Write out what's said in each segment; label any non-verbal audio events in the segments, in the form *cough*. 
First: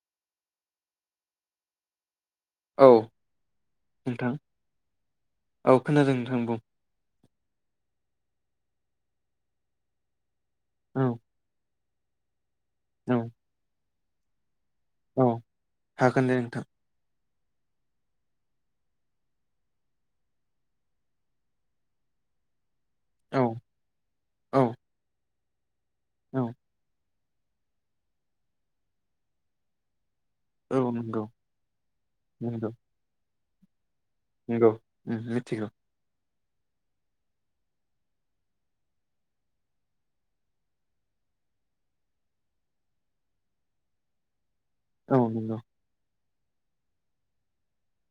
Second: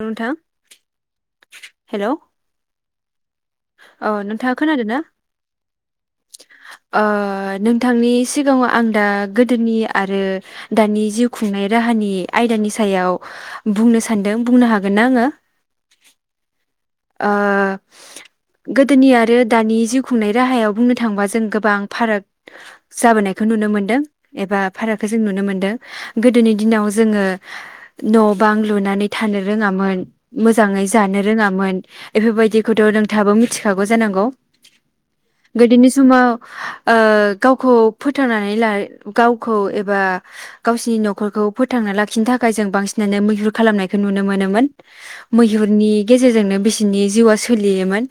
औ नोंथां हेल'। औ औ नोंथां नोंथाङा खोनादों ना औ खोनादों नोंथां बुं ओ नोंथांनि। सिगाङाव आं दा गोदोनि आरो। दानि औ जिउ खुंनायाव। राहानि। आयदानि सायाव औ बुंनो सा। न्दों। बुंनो हागोन। औ हागोन दे नोंथां। ओ गोदोनि आरो दानि जिउ खुंनाय राहायाव बुंनो थाङोबा जों गोबां फाराग। औ जाबोनायखौ नुनो मोन्दों एबा औ भाराखौ जों नुनो मोनदों। औ गोदोनि दिनाव जोङो। न' बां लुनानै थानो रोङामोन। औ मोजाङै जानो नंगौ रोङामोन। नंगौ बेफोरबायदिखौथ' नों थाबो मिथि। थाब। बो जानांगौ नंगौ उम मिथिगौ गोदोनि समाव। ओ गावखौ फोथांनानै ला गावखौ एबा गावसिनि न'खरखौ फोथांनानै लाखिनो थाखाय जों बांसिनानो मैहुर खालामनायखौ नुनो मोनोमोन। औ नंगौ मैहुरनि। गेजेरजोंनो बिसि। बिनि जिउआ सोलियोमोन।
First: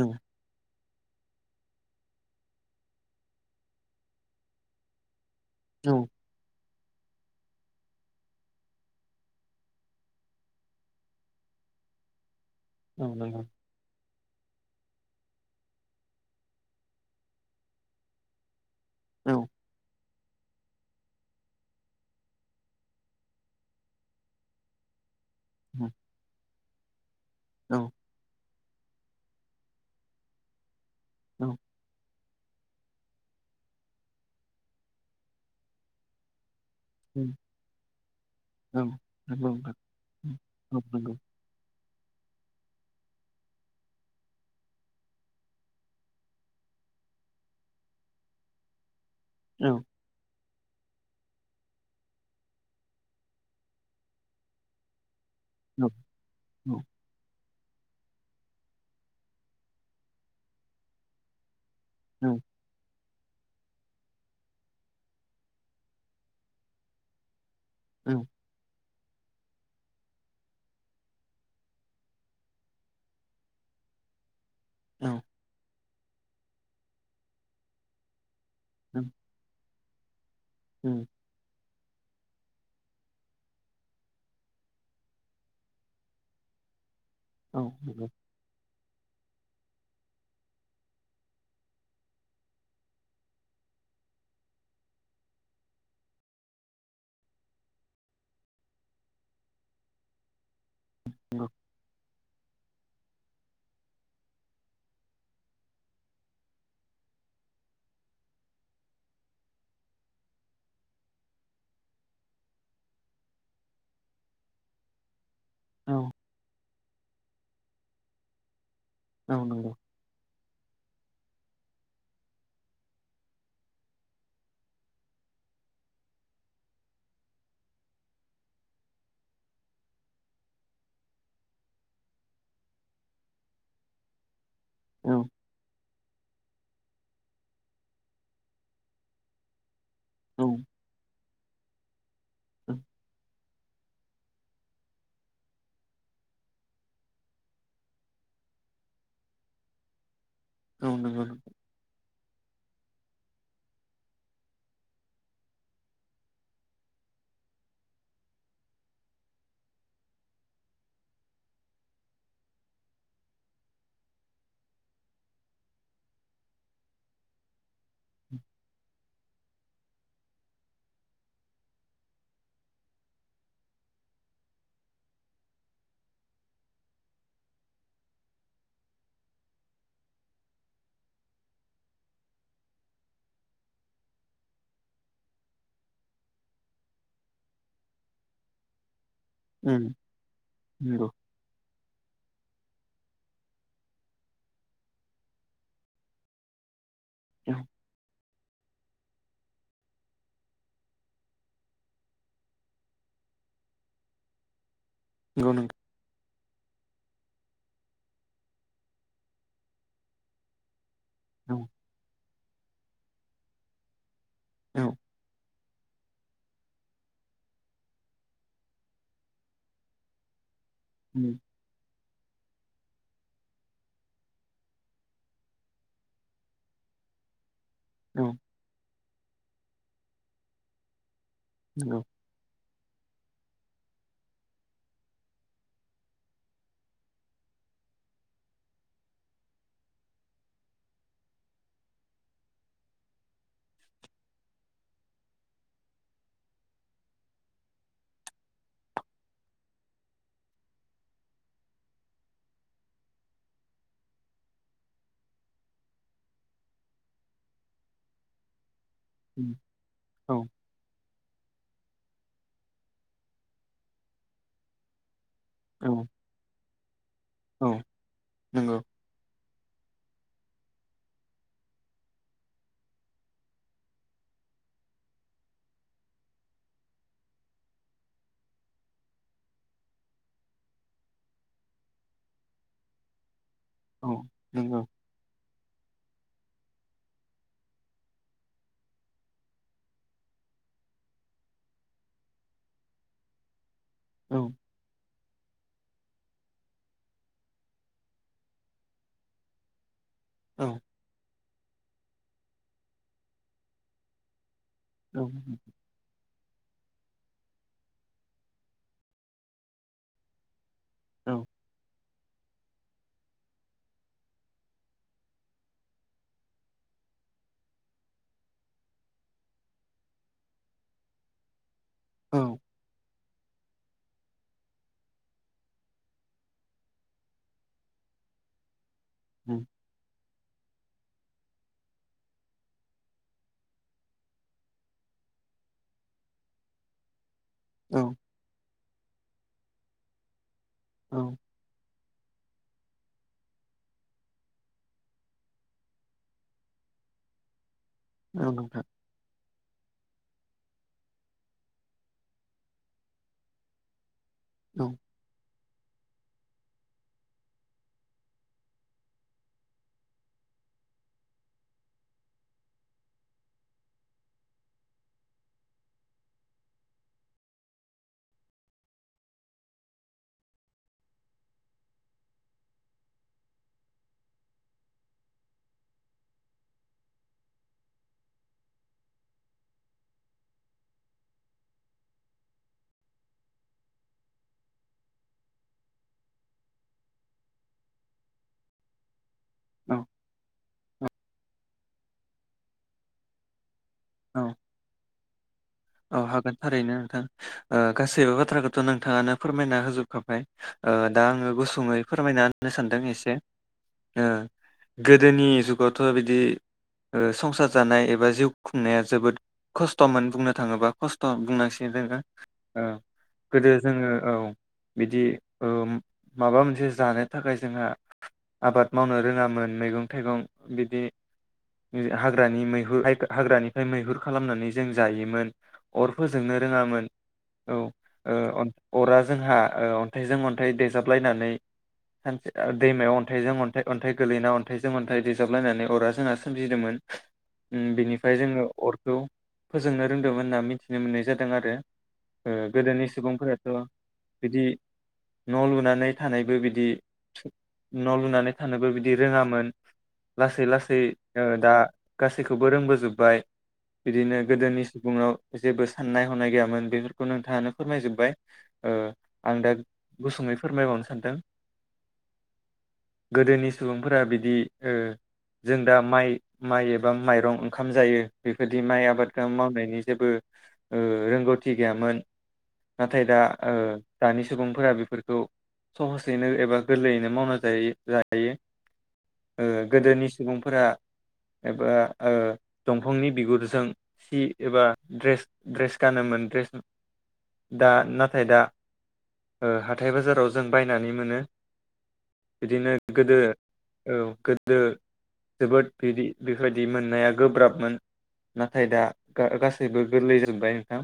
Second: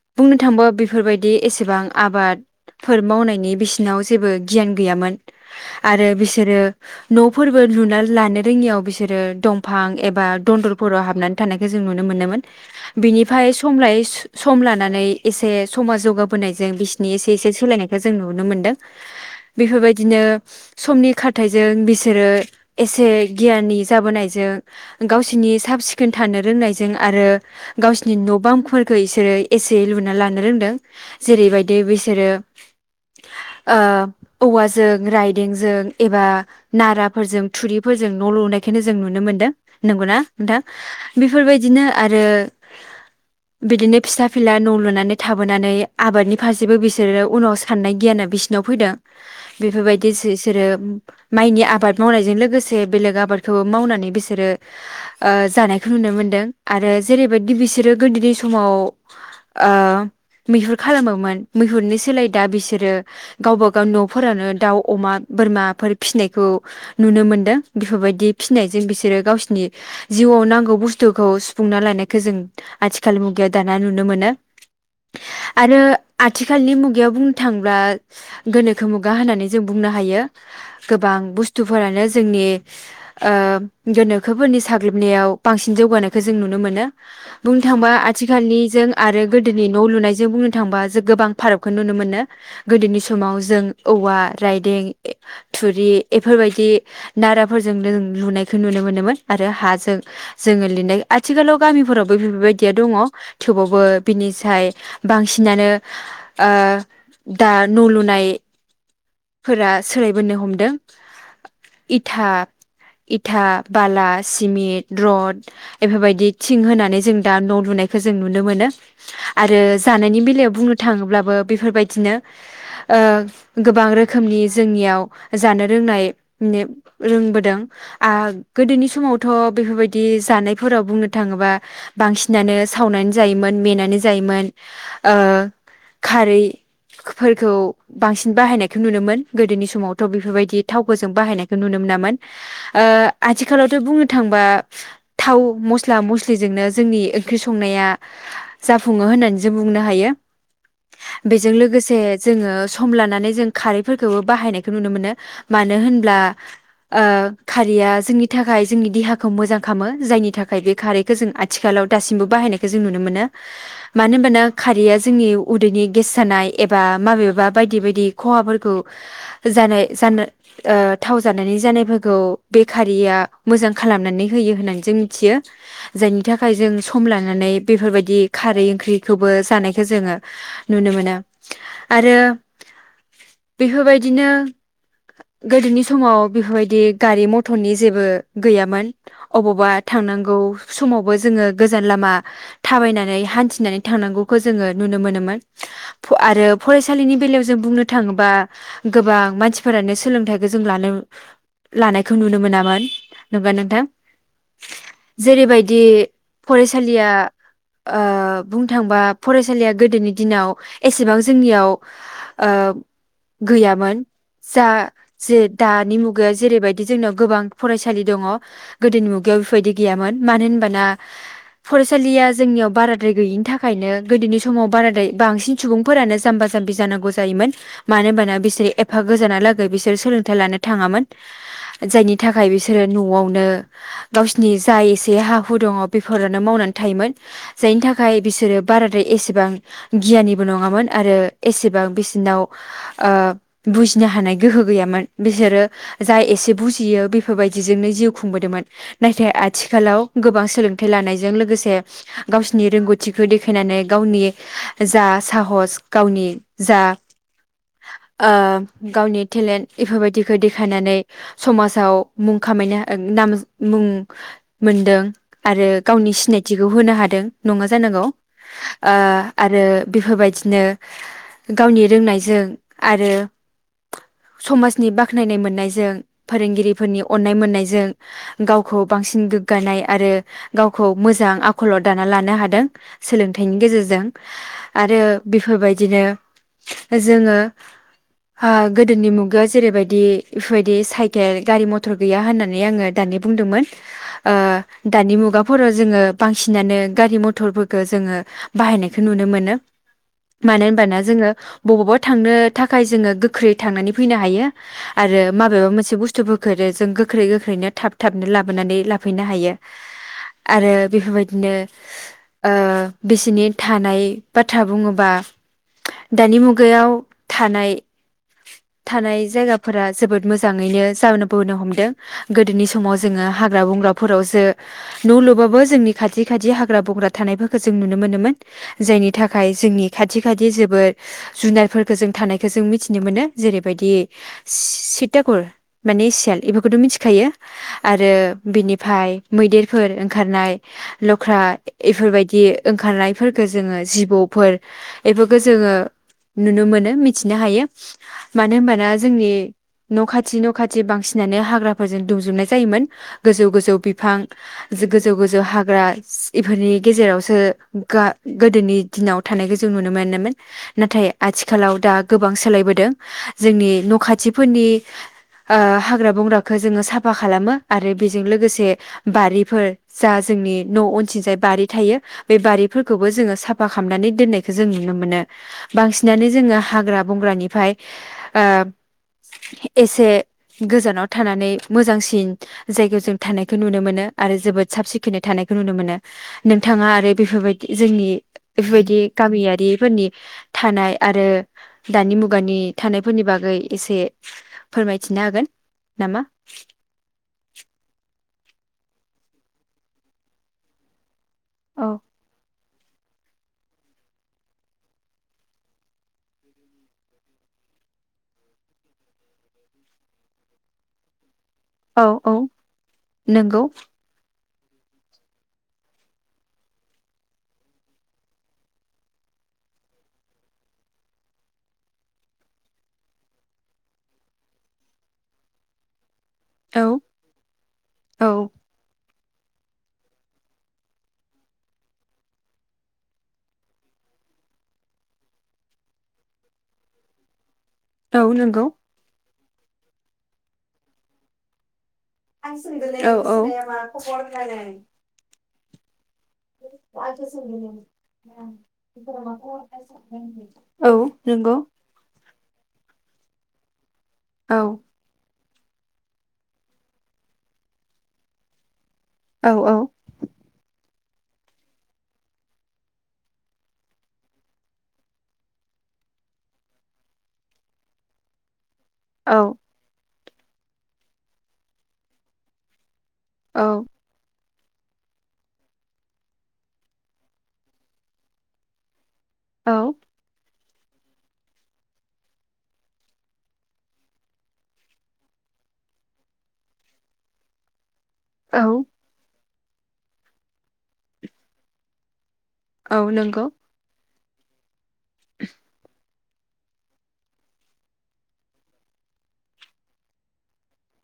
औ बुंनो थाङोबा बेफो। बेफोरबायदि एसेबां आबादफोर मावनायनि बिसिनाव जेबो गियान गैयामोन। औ आरो बिसोरो। न'फोरबो लुना लानो रोङियाव बिसोरो दंफां एबा दन्दरफोराव हाबनानै थानायखौ जों नुनो मोनोमोन। औ नंगौ बिनिफ्राय समलायै सम सम लानानै एसे समाज जौगाबोनायजों बिसिनि एसे-एसे सोलायनायखौ जों नुनो मोन्दों। औ बेफोरबायदि बिदिनो समनि खारथाइजों बिसोरो एसे गियाननि जाबोनायजों गावसिनि साब उम सिखोन थानो रोंनाय जों आरो औ गावसिनि न' बां फोरखौ इसोरो एसे लुना लानो रोंदों। औ जेरैबायदि बिसोरो ओ औवाजों राइदेंजों एबा उम नाराफोरजों थुरिफोरजों न' लुनायखौनो औ जों नुनो नंगौ मोनदों नोंथां नंगौना उम नोंथां औ नंगौ बेफोरबायदिनो आरो बिदिनो फिसा फिला न' लुनानै थाबोनानै आबादनि फारसेबो बिसोरो उनाव साननाय गियाना बिसिनाव फैदों। औ बेफोरबायदि जिस सोरो माइनि आबाद मावनायजों लोगोसे बेलेग आबादखौबो मावनानै बिसोरो ओ जानायखौ औ नुनो मोनदों आरो जेरै बेबायदि बिसोरो गोदोनि समाव ओ मैहुर खालामोमोन मैहुरनि सोलाय औ दा बिसोरो गावबागाव न'फोरानो दाउ अमा बोरमाफोर फिसिनायखौ नुनो मोनदों। औ बेफोरबायदि फिनायजों बिसो सोरो गावसिनि जिउआव नांगौ बुस्थुखौ सुफुंनानै लानाय खौ जों आथिखाल मुगायाव दाना नुनो मोनो। औ। रो आथिखालनि मुगायाव बुंनो थांब्ला गोनोखो उम मुगा होननानै जों बुंनो हायो। उम गोबां बुस स्थुफोरानो जोंनि ओ गोनोखोफोरनि साग्लोबनायाव बांसिन जौगानायखौ जों नुनो मोनो। औ बुंनो थांबा नंगौ आथिखालनि जों आरो गोदोनि न' लुनायजों बुंनो थांबा जों गोबां फारागखौ नुनो मोनो गोदोनि समाव जों औवा रायदें ए थुरि एफोरबायदि नाराफोरजों जों लुनायखौ नुनो मोनोमोन आरो हाजों जोङो लिरनाय नंगौ आथिखालाव रावबो बेफोरबायदिया दङ थेवबाबो बिनिसाय बांसिनानो ओ दा न' लुनायफोरा सोलायबोनो हमदों इथा-इथा बाला सिमेट रद औ एफोरबायदि थिं होनानै जों दा न' लुनायखौ जों नुनो मोनो। औ आरो नंगौ जानायनि बेलायाव बुंनो थाङोब ब्लाबो बेफोरबायदिनो ओ गोबां रोखोमनि जोंनियाव जानो रोंनाय निब रोंबोदों आ गोदोनि समावथ' बेफोरबायदि जानायफोराव बुंनो थाङोबा बांसिनानो सावनानै जायोमोन मेनानै जायोमोन। ओ औ खारैफोरखौ बांसिन बाहायनायखौ नुनोमोन गोदोनि समाव थ' बेफोरबायदि थावखौजों बाहायनाय खौ नुनो मोनामोन औ ओ नंगौ आथिखालावथ' बुंनो थांबा थाव मस्ल स्ला मस्लिजोंनो जोंनि ओंख्रि संनाया जाफुङो होननानै जों बुंनो हायो। उम नंगौ बेजों लोगोसे जोङो स सम लानानै जों खारैफोरखौबो बाहायनायखौ नुनो मोनो मानो होनब्ला ओ खारैया जोंनि थाखाय जोंनि देहाखौ मोजां खामो जायनि थाख खाय बे खारैखौ जों आथिखालाव दासिमबो बाहायनायखौ जों नुनो मोनो मानो होनबाना खारैया जोंनि उदैनि गेस जानाय एबा माबेबा बायदि बाय दि खहाफोरखौ जानाय जानो ओ थाव जानायनि जानायफोरखौ बेखारिया मोजां खालामनानै होयो होननानै जों मिथियो। जायनि थाखाय जों सम लानानै बेफोरबायदि खारै ओंख्रिखौबो जानायखौ जोङो नुनो मोनो आरो बेफोरबायदिनो गोदोनि समाव बेफोरबायदि गारि मथरनि जेबो गैयामोन। अबावबा औ थांनांगौ समावबो जोङो गोजान लामा थाबायनानै हान्थिनानै थांनांगौखौ जोङो नुनो मोनोमोन फ आरो फरायस सालिनि बेलायाव जों बुंनो थाङोबा गोबां मानसिफोरानो सोलोंथाइखौ जों लानो लानायखौ नुनो मोनामोन नंगौ ना नोंथां? नंगौ जेरैबायदि नोंथां फरायसालिया ओ बुंनो थांबा फरायसालिया गोदोनि दिनाव एसेबां औ जोंनियाव ओ गैयामोन जा औ जेद दानि मुगायाव जेरैबायदि जोंनाव गोबां फरायसालि दङ गोदोनि मुगायाव बेफोरबायदि गैयामोन मानो होन बाना उम फरायस सालिया जोंनियाव बाराद्राय गैयिनि थाखायनो गोदोनि समाव बाराद्राय बांसिन सुबुंफोरानो जाम्बा जाम्बि जानांगौ जायोमोन। मानो औ होमबाना बिसोर एफ फा गोजाना लागै बिसोर सोलोंथाइ लानो थाङामोन। नंगौ जायनि थाखाय बिसो सोरो न'आवनो गावस नि जा एसे हा हु दङ बेफोरानो मावनानै थायोमोन जायनि थाखाय बिसोरो बाराद्राय एसेबां गियानिबो नङामोन आरो एसेबां बिसनाव ओ बुजिनो हानाय गोहो गैयामोन बिसोरो जा एसे बुजियो बेफोरबायदिजोंनो जिउ खुंबोदोंमोन। नाथाय आथिखालाव गोबां सोलोंथाइ लानायजों लोगोसे गावसिनि रोंगौथिखौ देखायनानै गावनि जा साहस गावनि जा ओ गावनि उम टेलेन्ट बेफोरबायदिखौ औ देखायनानै समाज आव मुं खामायनो नाम मुं मोनदों आरो औ गावनि सिनायथिखौ होनो हादों नङा औ जानांगौ नंगौ ओ आरो बेफोरबायदिनो गावनि रोंनायजों आरो समाजनि बाख्नायनाय मोननायजों फोरोंगिरिफोरनि अननाय मोननायजों गावखौ बांसिन गोग्गानाय आरो गावखौ मोजां आखलर दाना लानो हादों सोलों थायनि गेजेरजों औ नंगौ आरो बेफोरबायदिनो जोङो ओ गोदोनि मुगायाव जेरैबायदि बेफोरबायदि साइकेल गारि मथर गैया होननानै आङो दानि बुंदोंमोन ओ औ दानि मु गाफोराव जोङो बांसिनानो गारि मथरफोरखौो जोङो बाहायनायखौ नुनो मोनो औ मानो होनबाना जोङो बबावबा थांनो थाखाय जोङो गोख्रै थांनानै फैनो हायो औ आरो माबेबा मोनसे बुस्थुबो खो जों गो गोख्रै गोख्रैनो थाब थाबनो लाबोनानै लाफैनो हायो आरो औ बेफोरबायदिनो ओ बिसनि थानाय बाथ्रा बुङोबा दानि मुगायाव थानाय थानाय जायगाफोरा जोबोद मोजाङैनो जान बोनो हमदों औ गोदोनि जोङो हाग्रा बंग्राफोरावसो न' लुबाबो जोंनि खाथि खाथि हाग्रा बंग्रा थानायफोरखौ जों नुनो मोनोमोन जायनि थाखाय उम, जोंनि खाथि खाथि जोबोद जुनारफोरखौ जों थानायखौ जों मिथिनो मोनो जेरैबायदि सिततागुर माने सेल बेफोरखौथ' मिथिखायो औ आरो बिनिफ्राय मैदेरफोर ओंखारनाय औ लख्रा इफोरबायदि ओंखारनायफोरखौ जोङो जिबौफोर बेफोरखौ जोङो नुनो मोनो मिथिनो हायो औ मानो नोंथां होनोमबाना जोंनि न' खाथि न' खाथि बांसिनानो हाग्राफोरजों दुंजोबनाय जायोमोन गोजौ गोजौ बिफां औ गोजौ गोजौ हाग ब्रास इफोरनि गेजेरावसो गा गोदोनि दिनाव थानायखौ जों नुनो मोनोमोन नाथाय आथिखालाव दा गोबां सोलाय बोदों जोंनि न खाथिफोरनि ओ हाग्रा बंग्रा फोरा जोङो साफा साफा खालामो आरो बेजों लोगोसे बारिफोर जा जोंनि न' अनसिंजाय बारि थायो बे बारिफोरखौबो जोङो साफा खालामनानै दोननायखौ जों नुनो मोनो बांसिनानो जोङो हाग्रा बंग्रानिफ्राय एसे गोजानाव थानानै मोजांसिन जायगायाव जों थानायखौ नुनो मोनो आरो जोबोद साब सिखोनै थानायखौ नुनो मोनो नोंथाङा आरो बेफोरबायदि जोंनि बेफोरबायदि औ गामियारिफोरनि थानाय आरो दानि मुगानि थानायफोरनि बागै एसे औ फोरमायथिनो हागोन औ नामा हागोन थारैनो नोंथां ओ गा गासैबो बाथ्राखौथ' नोंथाङानो फोरमायना होजोबखाबाय ओ दा आङो औ गुसुङै फोरमायना होननो सानदों एसे गोदोनि जुगावथ' बिदि संसार जानाय एबा जिउ खुंनाया जोबोद खस्थ'मोन बुंनो थाङोबा खस्थ' बुंनांसिगोन जे औ औ नोंथां औ नंगौ गोदो जोङो औ बिदि माबा मोनसे जानो थाखाय जोंहा आबाद मावनो रोङामोन मैगं थाइगं बिदि हाग्रानि मैहुर हाग्रानिफ्राय मैहुर खालामनानै जों जायोमोन अर फोजोंनो औ रोङामोन औ औ अरा जोंहा अनथाइजों अनथाइ देजाबलायनानै दैमायाव अनथाइजों अनथाइ अनथाइ गोलैना अनथाइजों अनथाइ देजाबलायनानै अरा जोंहा सोमजिदोंमोन ओम औ बिनिफ्राय नंगौ जोङो अरखौ फोजोंनो रोंदोंमोन होनना मिथिनो मोननाय जादों आरो। ओ आं सोंदोरे गोदोनि *unintelligible* या सुबुंफोराथ' मा खबर बिदि होननानै औ औ न' लुनानै थानायबो बिदि न' लुनानै थानोबो बिदि रोङामोन लासै औ लासै ओ नंगौ दा गासै गासैखौबो रोंबोजोबबाय बिदिनो औ गोदोनि याव जेबो साननाय हनाय गैयामोन बेफोरखौ नोंथाङानो फोरमायजोबबाय। ओ औ आं दा औ गुसुङै फोरमायबावनोसै *unintelligible* गोदोनि सुबुंफोरा बिदि जों दा माइ माइ एबा माइरं ओंखाम जायो बे बिदि माइ आबादखौ मावनाय जेबो ओ रोंगौथि गैयामोन। नाथाय दा औ ओ दानि सुबुंफोरा बेफोरखौ सहसैनो एबा गोरलैयैनो मावना जायो लायो। ओ गोदोनि सुबुं फोरा एबा ओ दंफांनि बिगुरजों सि एबा ड्रेस ड्रेस गानोमोन ड्रेस दा नाथाय दा औ ओ हाथाय बाजाराव जों बायनानै मोनो। बिदिनो औ गोदो नंगौ औ गोदो जोबोद बिदि बेबायदि मोननाया गोब्राबमोन नाथाय दा गा-गासैबो गोरलै जाजोबबाय नोंथां।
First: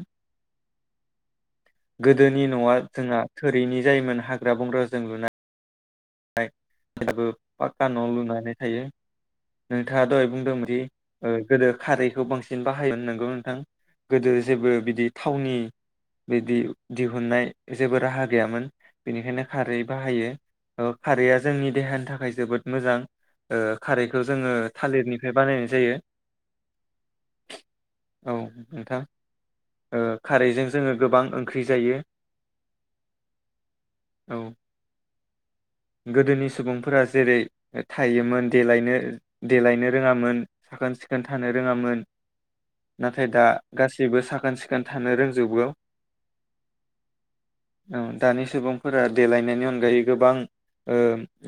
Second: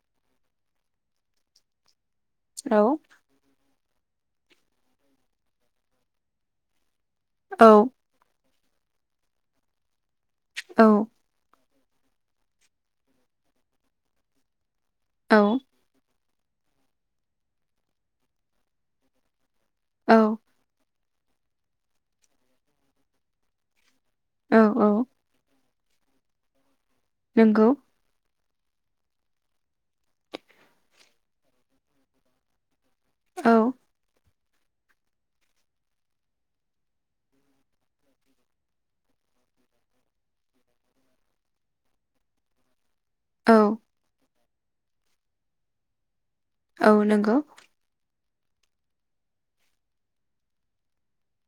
गोदोनि न'आ औ जोंहा थोरिनि जायोमोन हाग्रा बंग्राजों लुनाय नाय *unintelligible* औ पाका न लुनानै थायो नोंथाङा दहाय बुं दोंदि औ ओ गोदो खारैखौ बांसिन बाहाय नोंगौ नोंथां गोदो जेबो बि दि थावनि औ बिदि दिहुननाय जेबो राहा गैयामोन। बेनिखायनो खारै बाहायो। औ खारैया जोंनि देहानि थाखाय जोबोद मोजां ओ खारैखौ जोङो औ औ थालिरनिफ्राय बानायनाय जायो नोंगौ औ नोंथां ओ खारैजों जोङो गोबां ओंख्रि जायो औ औ गोदोनि सुबुंफोरा जेरै थायोमोन देलायनो देलायनो रोङामोन साखोन सिखोन थानो रोङामोन नाथाय दा औ गाैबो साखोन सिखोन खोन्थानो रोंजोबगौ औ नंगौ औ दानि सुबुंफोरा देलायनायनि अनगायै गोबां ओ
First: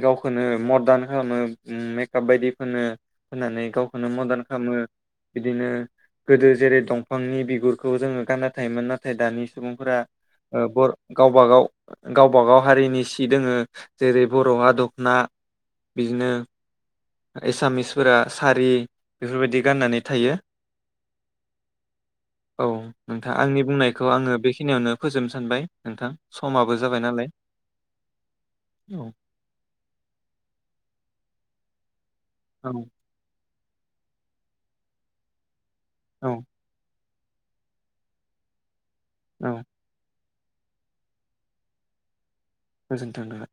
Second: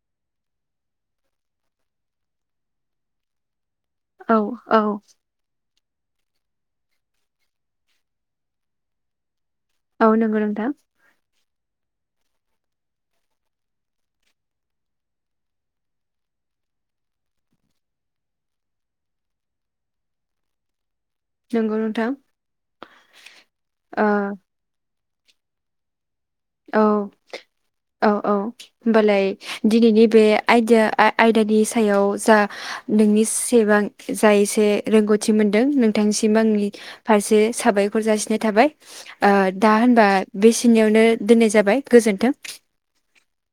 गावखौनो मदार्न खालामो मेकाप बायदि फो होननानै गाव खौनो औ मदार्न खालामो औ बिदिनो गोदो जेरै दंफांनि बिगुरखौ जोङो गानना थायोमोन नाथाय दानि सुबुंफोरा औ नंगौ ओ नोंथां बर' गाव गावबागाव गावबागाव हारिनि सि दोङो जेरै बर'आ दखना बिदिनो एसामिसफोरा सारि बेफोरबायदि गाननानै थायो नंगौ नोंथां औ नोंथां आंनि बुंनायखौ ओ आङो बेखिनियावनो फोजोबनो सानबाय नोंथां समाबो औ जाबाय नालाय औ औ औ होमबालाय दिनैनि बे आयदिया आय आयदा नि सायाव जा औ नोंनि एसेबां जाय एसे रोंगौथि मोन नोंथांसिम औ आंनि फारसे साबायखर जासिनाय थाबाय ओ औ दा होनबा बेसिनियावनो। दोननाय जाबाय गोजोन्थों। गोजोन्थों नोंथाङा।